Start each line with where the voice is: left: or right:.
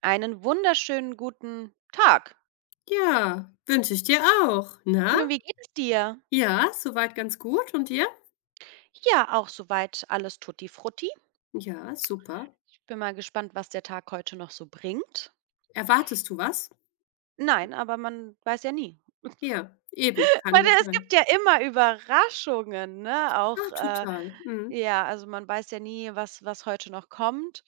right: Einen wunderschönen guten Tag.
left: Ja, wünsche ich dir auch. Na?
right: Wie geht es dir?
left: Ja, soweit ganz gut. Und dir?
right: Ja, auch soweit alles tutti frutti.
left: Ja, super.
right: Ich bin mal gespannt, was der Tag heute noch so bringt.
left: Erwartest du was?
right: Nein, aber man weiß ja nie.
left: Ja, eben, kann
right: Weil
left: das
right: es gibt
left: sein.
right: ja immer Überraschungen, ne? Auch,
left: Ah, total. Mhm.
right: ja, also man weiß ja nie, was heute noch kommt,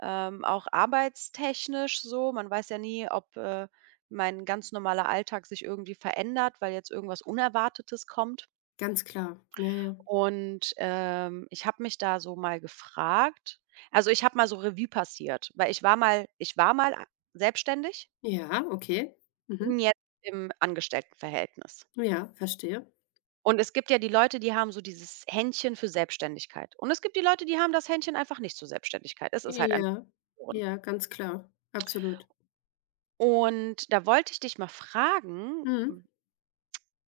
right: auch arbeitstechnisch so. Man weiß ja nie, ob, mein ganz normaler Alltag sich irgendwie verändert, weil jetzt irgendwas Unerwartetes kommt.
left: Ganz klar. Naja, ja.
right: Und, ich habe mich da so mal gefragt, also, ich habe mal so Revue passiert, weil ich war mal a selbstständig,
left: Ja, okay. Mhm.
right: bin jetzt im Angestelltenverhältnis.
left: Ja, verstehe.
right: Und es gibt ja die Leute, die haben so dieses Händchen für Selbstständigkeit. Und es gibt die Leute, die haben das Händchen einfach nicht zur Selbstständigkeit. Es ist halt ein
left: Ja,
right: geboren.
left: ja, ganz klar. Absolut.
right: Und da wollte ich dich mal fragen,
left: Mhm.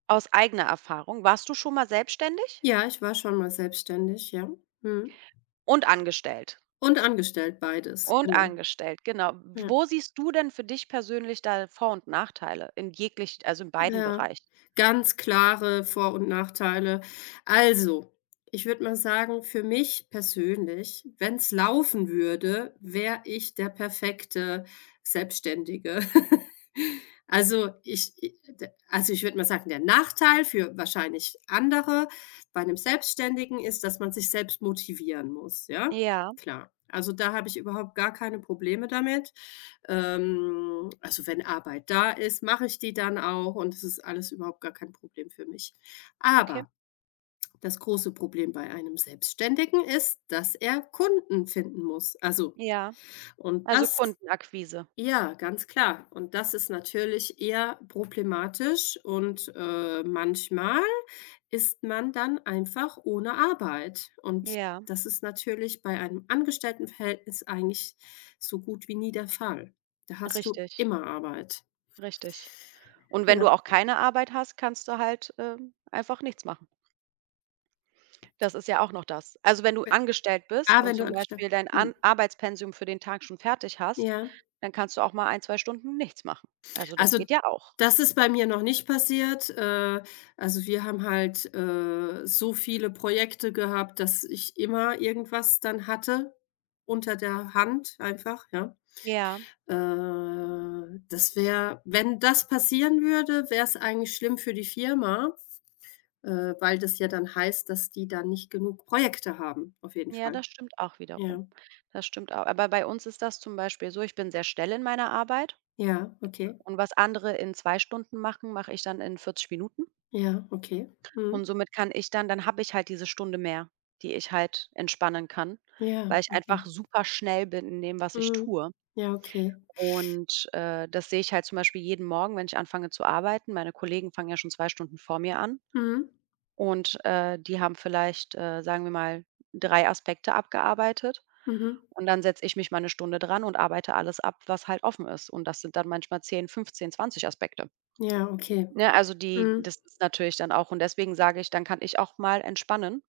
right: aus eigener Erfahrung, warst du schon mal selbstständig
left: Ja, ich war schon mal selbstständig, ja. Mhm.
right: und angestellt?
left: Und angestellt, beides,
right: Und
left: genau.
right: angestellt, genau.
left: Ja.
right: Wo siehst du denn für dich persönlich da Vor- und Nachteile in jeglich, also in beiden
left: Ja.
right: Bereichen?
left: Ganz klare Vor und Nachteile. Also, ich würde mal sagen, für mich persönlich, wenn es laufen würde, wäre ich der perfekte Selbstständige. Also, ich i d also, ich würde mal sagen, der Nachteil für wahrscheinlich andere bei einem Selbstständigen ist, dass man sich selbst motivieren muss, ja?
right: Ja,
left: Klar. Also, da habe ich überhaupt gar keine Probleme damit. Also, wenn Arbeit da ist, mache ich die dann auch, und es ist alles überhaupt gar kein Problem für mich.
right: okay.
left: Aber das große Problem bei einem Selbstständigen ist, dass er Kunden finden muss. Also,
right: Ja,
left: und
right: also
left: das
right: Kundenakquise.
left: ja, ganz klar. Und das ist natürlich eher problematisch und, manchmal ist man dann einfach ohne Arbeit. Und
right: Ja,
left: das ist natürlich bei einem Angestelltenverhältnis eigentlich so gut wie nie der Fall. Da hast du
right: richtig,
left: immer Arbeit.
right: richtig. Und wenn
left: Ja,
right: du auch keine Arbeit hast, kannst du halt, einfach nichts machen. Das ist ja auch noch das. Also, wenn du
left: we
right: angestellt bist und
left: Wenn du
right: zum
left: angestellt
right: Beispiel dein
left: mhm,
right: An Arbeitspensum für den Tag schon fertig hast,
left: ja.
right: dann kannst du auch mal ein, 2 Stunden nichts machen. Also, das
left: Also,
right: geht ja auch.
left: das ist bei mir noch nicht passiert. Also, wir haben halt, so viele Projekte gehabt, dass ich immer irgendwas dann hatte unter der Hand einfach, ja.
right: Ja.
left: Das wäre wenn das passieren würde, wäre es eigentlich schlimm für die Firma, weil das ja dann heißt, dass die dann nicht genug Projekte haben, auf jeden
right: Ja,
left: Fall.
right: das stimmt auch wiederum.
left: Ja.
right: Das stimmt auch. Aber bei uns ist das zum Beispiel so, ich bin sehr schnell in meiner Arbeit
left: Ja, okay.
right: und was andere in 2 Stunden machen, mache ich dann in 40 Minuten,
left: Ja, okay.
right: und
left: Mhm.
right: somit kann ich dann habe ich halt diese Stunde mehr, die ich halt entspannen kann,
left: Ja,
right: weil ich
left: okay.
right: einfach super schnell bin in dem, was ich
left: Mhm.
right: tue.
left: Ja, okay.
right: Und, das sehe ich halt zum Beispiel jeden Morgen, wenn ich anfange zu arbeiten. Meine Kollegen fangen ja schon 2 Stunden vor mir an.
left: Mhm.
right: Und, die haben vielleicht, sagen wir mal, 3 Aspekte abgearbeitet.
left: Mhm.
right: Und dann setze ich mich mal eine Stunde dran und arbeite alles ab, was halt offen ist. Und das sind dann manchmal 10, 15, 20 Aspekte.
left: Ja, okay.
right: Ne, also die,
left: Mhm.
right: das ist natürlich dann auch, und deswegen sage ich, dann kann ich auch mal entspannen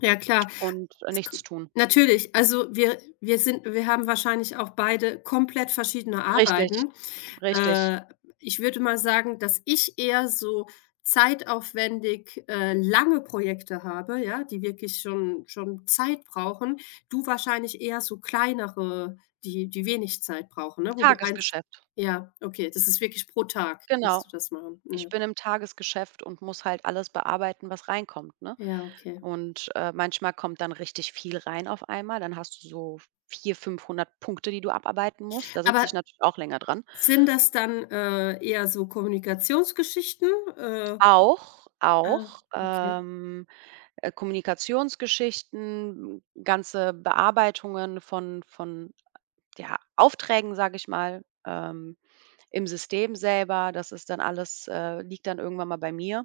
left: Ja, klar.
right: und,
left: Es ko
right: nichts tun.
left: Natürlich, also wir sind wir haben wahrscheinlich auch beide komplett verschiedene
right: Richtig,
left: Arbeiten.
right: richtig.
left: Äh, Ich würde mal sagen, dass ich eher so zeitaufwendig, lange Projekte habe, ja, die wirklich schon Zeit brauchen. Du wahrscheinlich eher so kleinere, die wenig Zeit brauchen, ne, wo du eins
right: Tagesgeschäft.
left: ja, okay, das ist wirklich pro Tag
right: Genau.
left: kannst du das machen,
right: Ich
left: ja.
right: bin im Tagesgeschäft und muss halt alles bearbeiten, was reinkommt, ne?
left: Ja, okay.
right: Und, manchmal kommt dann richtig viel rein auf einmal. Dann hast du so 400, 500 Punkte, die du abarbeiten musst. Da sitze ich
left: Aber
right: natürlich auch länger dran.
left: sind das dann, eher so Kommunikationsgeschichten? Äh,
right: Auch
left: ah,
right: auch,
left: okay.
right: ähm, Kommunikationsgeschichten, ganze Bearbeitungen von, ja, Aufträgen, sage ich mal, im System selber. Das ist dann alles, liegt dann irgendwann mal bei mir.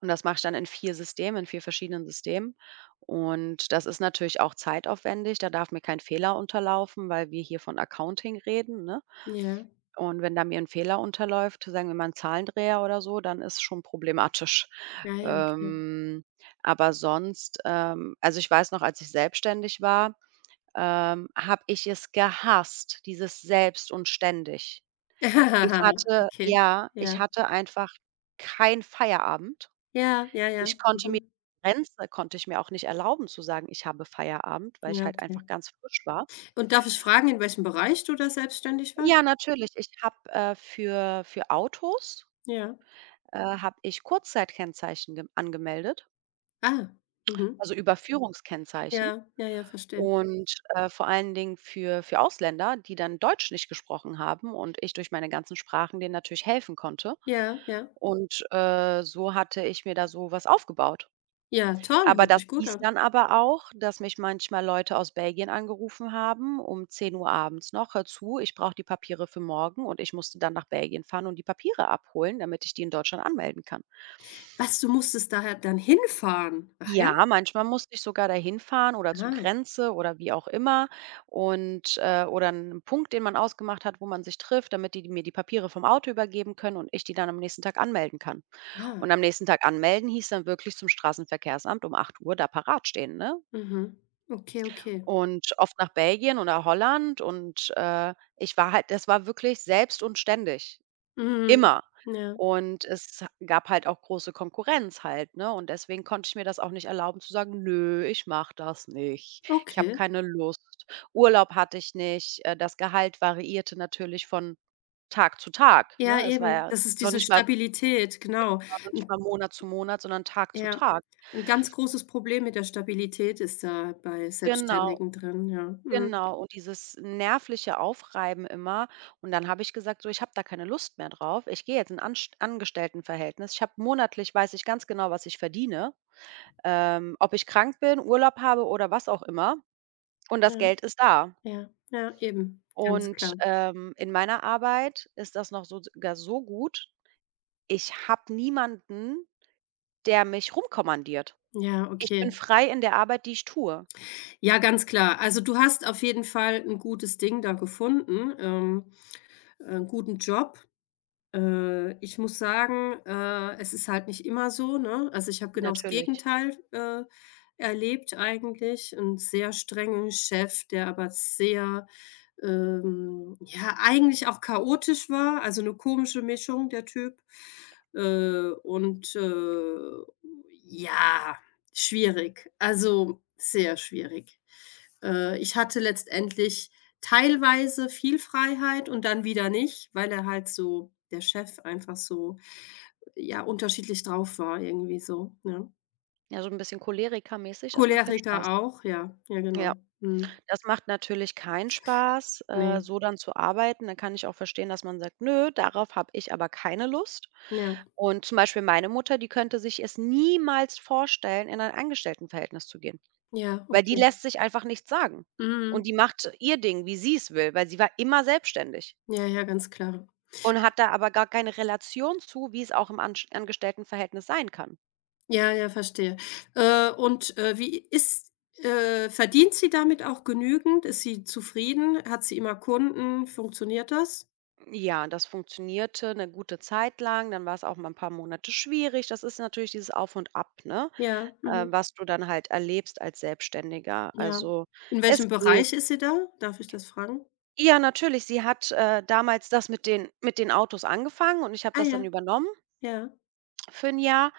right: Und das mache ich dann in 4 Systemen, in 4 verschiedenen Systemen. Und das ist natürlich auch zeitaufwendig. Da darf mir kein Fehler unterlaufen, weil wir hier von Accounting reden, ne?
left: Ja.
right: Und wenn da mir ein Fehler unterläuft, sagen wir mal ein Zahlendreher oder so, dann ist schon problematisch.
left: Ja, ja, okay.
right: Ähm, aber sonst, also, ich weiß noch, als ich selbstständig war, habe ich es gehasst, dieses selbst und ständig. Ich hatte
left: Okay.
right: ja, ich
left: Ja.
right: hatte einfach keinen Feierabend.
left: Ja, ja, ja.
right: Ich konnte mir
left: Mhm.
right: Grenze konnte ich mir auch nicht erlauben zu sagen, ich habe Feierabend, weil ich
left: Ja,
right: halt
left: okay.
right: einfach ganz frisch war.
left: Und darf ich fragen, in welchem Bereich du da selbstständig warst?
right: Ja, natürlich. Ich habe, für Autos,
left: Ja.
right: habe ich Kurzzeitkennzeichen gem angemeldet,
left: Ah. Mhm.
right: also Überführungskennzeichen.
left: Ja, ja, ja, verstehe.
right: Und, vor allen Dingen für Ausländer, die dann Deutsch nicht gesprochen haben, und ich durch meine ganzen Sprachen denen natürlich helfen konnte.
left: Ja, ja.
right: Und, so hatte ich mir da so was aufgebaut.
left: Ja, toll,
right: Aber
left: hört
right: das
left: sich gut
right: hieß
left: an.
right: dann aber auch, dass mich manchmal Leute aus Belgien angerufen haben um 10 Uhr abends noch: „Hör zu, ich brauche die Papiere für morgen.“ Und ich musste dann nach Belgien fahren und die Papiere abholen, damit ich die in Deutschland anmelden kann.
left: Was, du musstest daher dann hinfahren? Ach ja?
right: Ja, manchmal musste ich sogar dahin fahren oder zur
left: Ah,
right: Grenze oder wie auch immer, und, oder 'n Punkt, den man ausgemacht hat, wo man sich trifft, damit die mir die Papiere vom Auto übergeben können und ich die dann am nächsten Tag anmelden kann.
left: ah.
right: Und am nächsten Tag anmelden hieß dann wirklich zum Straßenverkehrsamt um 8 Uhr da parat stehen, ne?
left: Mhm. Okay, okay.
right: Und oft nach Belgien oder Holland, und, ich war halt das war wirklich selbst und ständig,
left: Mhm.
right: immer.
left: Ja.
right: Und es gab halt auch große Konkurrenz halt, ne? Und deswegen konnte ich mir das auch nicht erlauben zu sagen: „Nö, ich mache das nicht. Ich habe
left: Okay.
right: keine Lust.“ Urlaub hatte ich nicht. Das Gehalt variierte natürlich von Tag zu Tag,
left: Ja,
right: ne? Es war
left: eben.
right: ja
left: Das ist
right: noch
left: diese
right: nicht mal
left: Stabilität, genau.
right: war noch nicht
left: N
right: mal Monat zu Monat, sondern Tag zu
left: Ja.
right: Tag.
left: Ein ganz großes Problem mit der Stabilität ist da bei
right: Genau.
left: Selbstständigen drin, ja. Mhm.
right: Genau, und dieses nervliche Aufreiben immer. Und dann habe ich gesagt: „So, ich habe da keine Lust mehr drauf. Ich gehe jetzt in 'n Anst Angestelltenverhältnis. Ich habe monatlich, weiß ich ganz genau, was ich verdiene, ob ich krank bin, Urlaub habe oder was auch immer. Und das
left: Ja,
right: Geld ist da.“
left: ja, ja, eben, ganz
right: Und,
left: klar.
right: in meiner Arbeit ist das noch so, sogar so gut, ich habe niemanden, der mich rumkommandiert.
left: Ja,
right: Ich bin
left: okay.
right: frei in der Arbeit, die ich tue,
left: Ja, ganz klar. Also, du hast auf jeden Fall ein gutes Ding da gefunden, guten Job. Ich muss sagen, es ist halt nicht immer so, ne? Also, ich habe genau das
right: natürlich.
left: Gegenteil, erlebt eigentlich. 'N sehr strengen Chef, der aber sehr ja, eigentlich auch chaotisch war, also eine komische Mischung, der Typ. Äh, und, äh, ja, schwierig, also sehr schwierig. Ich hatte letztendlich teilweise viel Freiheit und dann wieder nicht, weil er halt so der Chef einfach so, ja, unterschiedlich drauf war irgendwie so, ja.
right: Ja, so ein bisschen cholerikermäßig, das macht keinen
left: Choleriker
right: Spaß.
left: auch, ja, ja
right: Ja.
left: genau. Mhm.
right: Das macht natürlich keinen Spaß,
left: Ne,
right: so dann zu arbeiten. Dann kann ich auch verstehen, dass man sagt: „Nö, darauf habe ich aber keine Lust.“
left: ja,
right: Und zum Beispiel meine Mutter, die könnte sich es niemals vorstellen, in ein Angestelltenverhältnis zu gehen,
left: ja,
right: weil die
left: okay.
right: lässt sich einfach nichts sagen. Und
left: Mhm.
right: die macht ihr Ding, wie sie es will, weil sie war immer selbstständig
left: Ja, ja, ganz klar.
right: und hat da aber gar keine Relation zu, wie es auch im Ansch Angestelltenverhältnis sein kann.
left: Ja, ja, verstehe. Wie ist verdient sie damit auch genügend? Ist sie zufrieden? Hat sie immer Kunden? Funktioniert das?
right: Ja, das funktionierte eine gute Zeit lang, dann war es auch mal ein paar Monate schwierig. Das ist natürlich dieses Auf und Ab, ne?
left: Ja,
right: äh,
left: mhm,
right: was du dann halt erlebst als Selbstständiger.
left: ja.
right: Also,
left: In welchem
right: es geht.
left: Bereich ist sie da? Darf ich das fragen?
right: Ja, natürlich, sie hat, damals das mit den Autos angefangen und ich habe
left: Ah
right: das
left: ja,
right: dann übernommen
left: ja.
right: für 'n Jahr.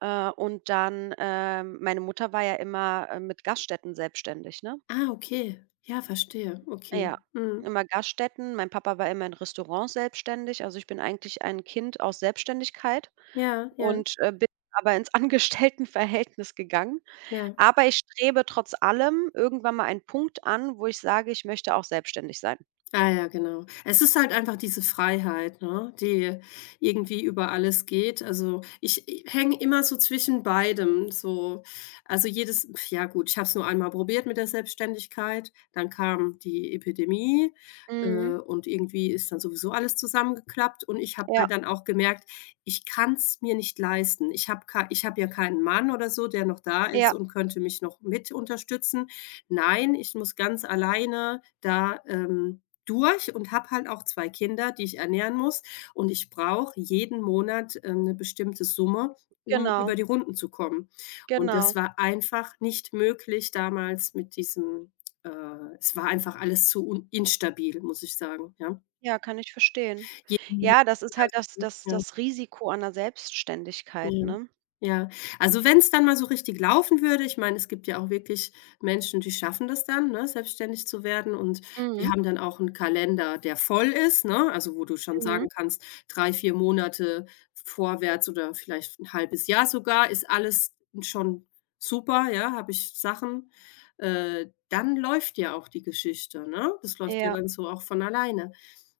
right: Und dann, meine Mutter war ja immer, mit Gaststätten selbstständig, ne?
left: Ah, okay. Ja, verstehe. Okay.
right: Ja,
left: Mhm.
right: immer Gaststätten. Mein Papa war immer in Restaurants selbstständig. Also, ich bin eigentlich ein Kind aus Selbstständigkeit,
left: Ja, ja,
right: und, bin aber ins Angestelltenverhältnis gegangen.
left: ja.
right: Aber ich strebe trotz allem irgendwann mal einen Punkt an, wo ich sage: „Ich möchte auch selbstständig sein.“
left: Ah ja, genau. Es ist halt einfach diese Freiheit, ne, die irgendwie über alles geht. Also, ich hänge immer so zwischen beidem, so also, jedes pf, ja gut, ich habe es nur einmal probiert mit der Selbstständigkeit, dann kam die Epidemie,
right: Mhm.
left: und irgendwie ist dann sowieso alles zusammengeklappt und ich habe
right: Ja,
left: halt dann auch gemerkt, ich kann es mir nicht leisten. Ich habe ja keinen Mann oder so, der noch da
right: ja,
left: ist und könnte mich noch mit unterstützen. Nein, ich muss ganz alleine da, durch und habe halt auch 2 Kinder, die ich ernähren muss und ich brauche jeden Monat, 'ne bestimmte Summe, um über
right: genau,
left: die Runden zu kommen. Und das
right: genau.
left: war einfach nicht möglich damals mit diesem äh, es war einfach alles zu un instabil, muss ich sagen, ja.
right: Ja, kann ich verstehen.
left: Jeden Monat
right: Ja, das ist halt das das
left: ja.
right: das Risiko einer Selbstständigkeit,
left: Ja.
right: ne?
left: Ja. Also, wenn es dann mal so richtig laufen würde, ich meine, es gibt ja auch wirklich Menschen, die schaffen das dann, ne, selbstständig zu werden, und die
right: Mhm,
left: haben dann auch einen Kalender, der voll ist, ne? Also, wo du schon
right: mhm.
left: sagen kannst, 3, 4 Monate vorwärts oder vielleicht ein halbes Jahr sogar ist alles schon super, ja, habe ich Sachen. Dann läuft ja auch die Geschichte, ne? Das läuft ja
right: Ja,
left: dann so auch von alleine.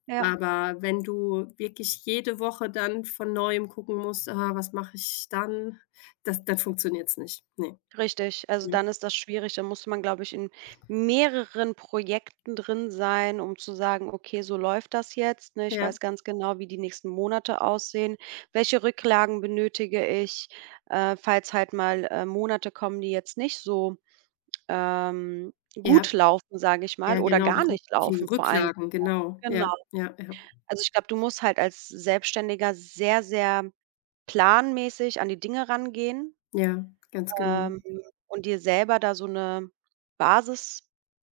right: ja.
left: Aber wenn du wirklich jede Woche dann von Neuem gucken musst: „Ah, was mache ich dann?“ Das dann funktioniert's nicht. Ne.
right: Richtig, also
left: Mhm.
right: dann ist das schwierig. Da muss man, glaube ich, in mehreren Projekten drin sein, um zu sagen: „Okay, so läuft das jetzt, ne? Ich weiß
left: Ja,
right: ganz genau, wie die nächsten Monate aussehen. Welche Rücklagen benötige ich, falls halt mal, Monate kommen, die jetzt nicht so, ähm,
left: ja,
right: gut laufen, sage ich mal,
left: ja,
right: oder
left: genau,
right: gar nicht
left: Die
right: laufen vor allen.
left: Rücklagen, genau.
right: Genau.
left: Ja, ja, ja,
right: Also, ich glaube, du musst halt als Selbstständiger sehr, sehr planmäßig an die Dinge rangehen,
left: ja, ganz genau.
right: ähm, und dir selber da so 'ne Basis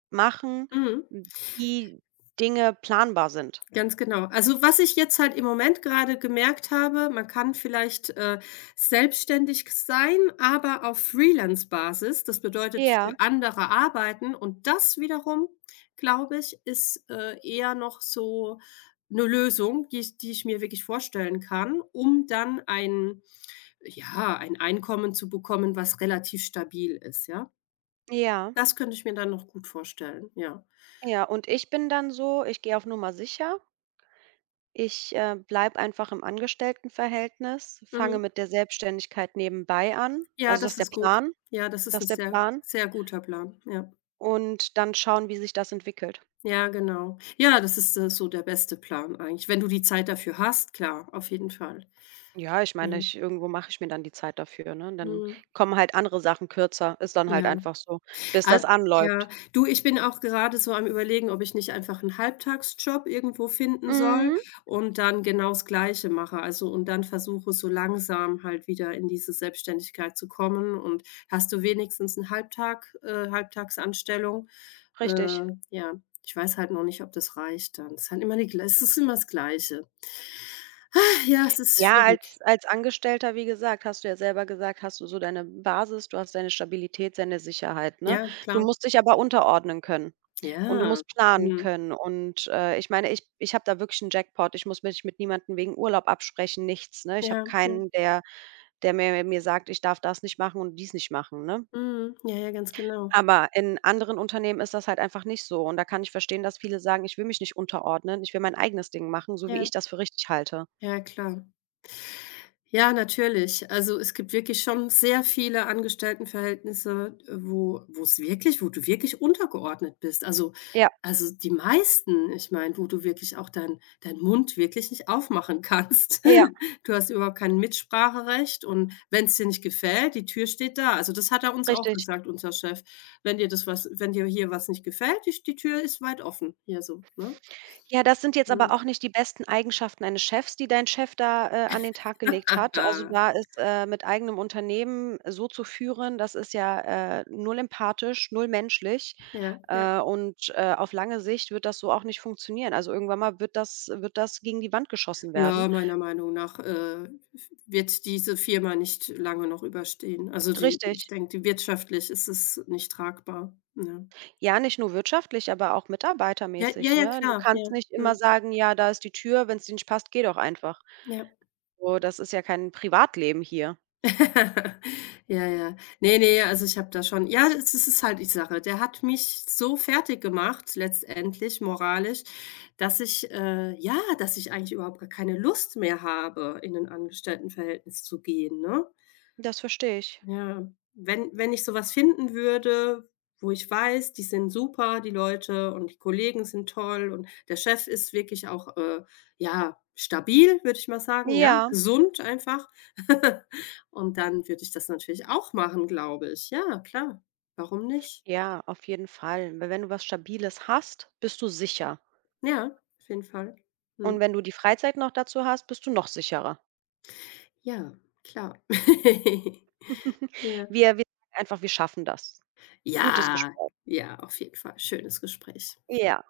right: machen,
left: Mhm.
right: wie Dinge planbar sind.
left: Ganz genau. Also, was ich jetzt halt im Moment gerade gemerkt habe, man kann vielleicht, selbstständig sein, aber auf Freelance-Basis. Das bedeutet
right: Ja,
left: für andere arbeiten, und das wiederum, glaube ich, ist, eher noch so eine Lösung, die ich mir wirklich vorstellen kann, um dann ein ja, ein Einkommen zu bekommen, was relativ stabil ist, ja?
right: ja,
left: Das könnte ich mir dann noch gut vorstellen, ja.
right: ja. Und ich bin dann so, ich gehe auf Nummer sicher. Ich, bleibe einfach im Angestelltenverhältnis, fange
left: Mhm.
right: mit der Selbstständigkeit nebenbei an.
left: Ja,
right: Also, das
left: das
right: ist der
left: ist gut.
right: Plan
left: Ja, das ist
right: das
left: ein
right: ist der
left: sehr,
right: Plan
left: sehr guter Plan. Ja.
right: und dann schauen, wie sich das entwickelt.
left: Ja, genau. Ja, das ist, so der beste Plan eigentlich. Wenn du die Zeit dafür hast, klar, auf jeden Fall.
right: Ja, ich meine,
left: Mhm.
right: ich irgendwo mache ich mir dann die Zeit dafür, ne? Dann
left: Mhm.
right: kommen halt andere Sachen kürzer. Ist dann halt
left: Ja.
right: einfach so, bis das
left: Al Ja.
right: anläuft.
left: Du, ich bin auch gerade so am Überlegen, ob ich nicht einfach einen Halbtagsjob irgendwo finden soll
right: Mhm.
left: und dann genau das Gleiche mache. Also, und dann versuche, so langsam halt wieder in diese Selbstständigkeit zu kommen, und hast du wenigstens 'n Halbtagsanstellung?
right: Richtig.
left: Ja, ich weiß halt noch nicht, ob das reicht dann. Es ist halt immer die glei es ist immer das Gleiche. Ah, ja, es ist
right: Ja, als
left: schwierig.
right: als Angestellter, wie gesagt, hast du ja selber gesagt, hast du so deine Basis, du hast deine Stabilität, deine Sicherheit, ne?
left: Ja,
right: Du
left: klar.
right: musst dich aber unterordnen können und du
left: Ja.
right: musst planen
left: Mhm.
right: können, und, ich meine, ich habe da wirklich einen Jackpot. Ich muss mich mit niemandem wegen Urlaub absprechen, nichts, ne? Ich
left: Ja,
right: habe
left: ja.
right: keinen, der mir sagt: „Ich darf das nicht machen und dies nicht machen“, ne?
left: Mhm. Ja, ja, ganz genau.
right: Aber in anderen Unternehmen ist das halt einfach nicht so, und da kann ich verstehen, dass viele sagen: „Ich will mich nicht unterordnen, ich will mein eigenes Ding machen, so wie
left: Ja,
right: ich das für richtig halte.“
left: ja, klar. Ja, natürlich. Also, es gibt wirklich schon sehr viele Angestelltenverhältnisse, wo es wirklich wo du wirklich untergeordnet bist.
right: Ja,
left: Also, die meisten, ich meine, wo du wirklich auch deinen Mund wirklich nicht aufmachen kannst.
right: ja,
left: Du hast überhaupt kein Mitspracherecht, und wenn es dir nicht gefällt, die Tür steht da. Also, das hat er uns auch
right: richtig.
left: gesagt, unser Chef: Wenn dir hier was nicht gefällt, die Tür ist weit offen.“ Hier so, ne?
right: Ja, das sind jetzt aber
left: Mhm.
right: auch nicht die besten Eigenschaften eines Chefs, die dein Chef da, an den Tag gelegt hat. Also, da ist, mit eigenem Unternehmen so zu führen, das ist ja, null empathisch, null menschlich,
left: Ja, ja.
right: und, auf lange Sicht wird das so auch nicht funktionieren. Also, irgendwann mal wird das gegen die Wand geschossen werden.
left: Ja, meiner Meinung nach, wird diese Firma nicht lange noch überstehen. Also, die
right: Richtig.
left: ich denke, die wirtschaftlich ist es nicht tragbar, ja.
right: Ja, nicht nur wirtschaftlich, aber auch
left: Ja, ja,
right: mitarbeitermäßig,
left: ja,
right: ne? Du
left: klar,
right: kannst
left: ja,
right: nicht immer
left: mhm,
right: sagen: „Ja, da ist die Tür, wenn es dir nicht passt, geh doch einfach.“
left: ja.
right: So, das ist ja kein Privatleben hier.
left: Ja, ja. Ne, ne, also, ich habe da schon ja, das ist es halt die Sache. Der hat mich so fertig gemacht letztendlich moralisch, dass ich, ja, dass ich eigentlich überhaupt gar keine Lust mehr habe, in ein Angestelltenverhältnis zu gehen, ne?
right: Das verstehe ich.
left: Ja, wenn ich so was finden würde, wo ich weiß, die sind super, die Leute und die Kollegen sind toll und der Chef ist wirklich auch, ja, stabil, würde ich mal sagen, ja,
right: Ja.
left: gesund einfach. Und dann würde ich das natürlich auch machen, glaube ich. Ja, klar. Warum nicht?
right: Ja, auf jeden Fall. Weil wenn du was Stabiles hast, bist du sicher.
left: Ja, auf jeden Fall.
right: Und
left: Mhm.
right: wenn du die Freizeit noch dazu hast, bist du noch sicherer.
left: Ja, klar. Ja.
right: Wir sagen einfach, wir schaffen das. Gutes
left: Ja,
right: Gespräch.
left: ja, auf jeden Fall. Schönes Gespräch.
right: Ja.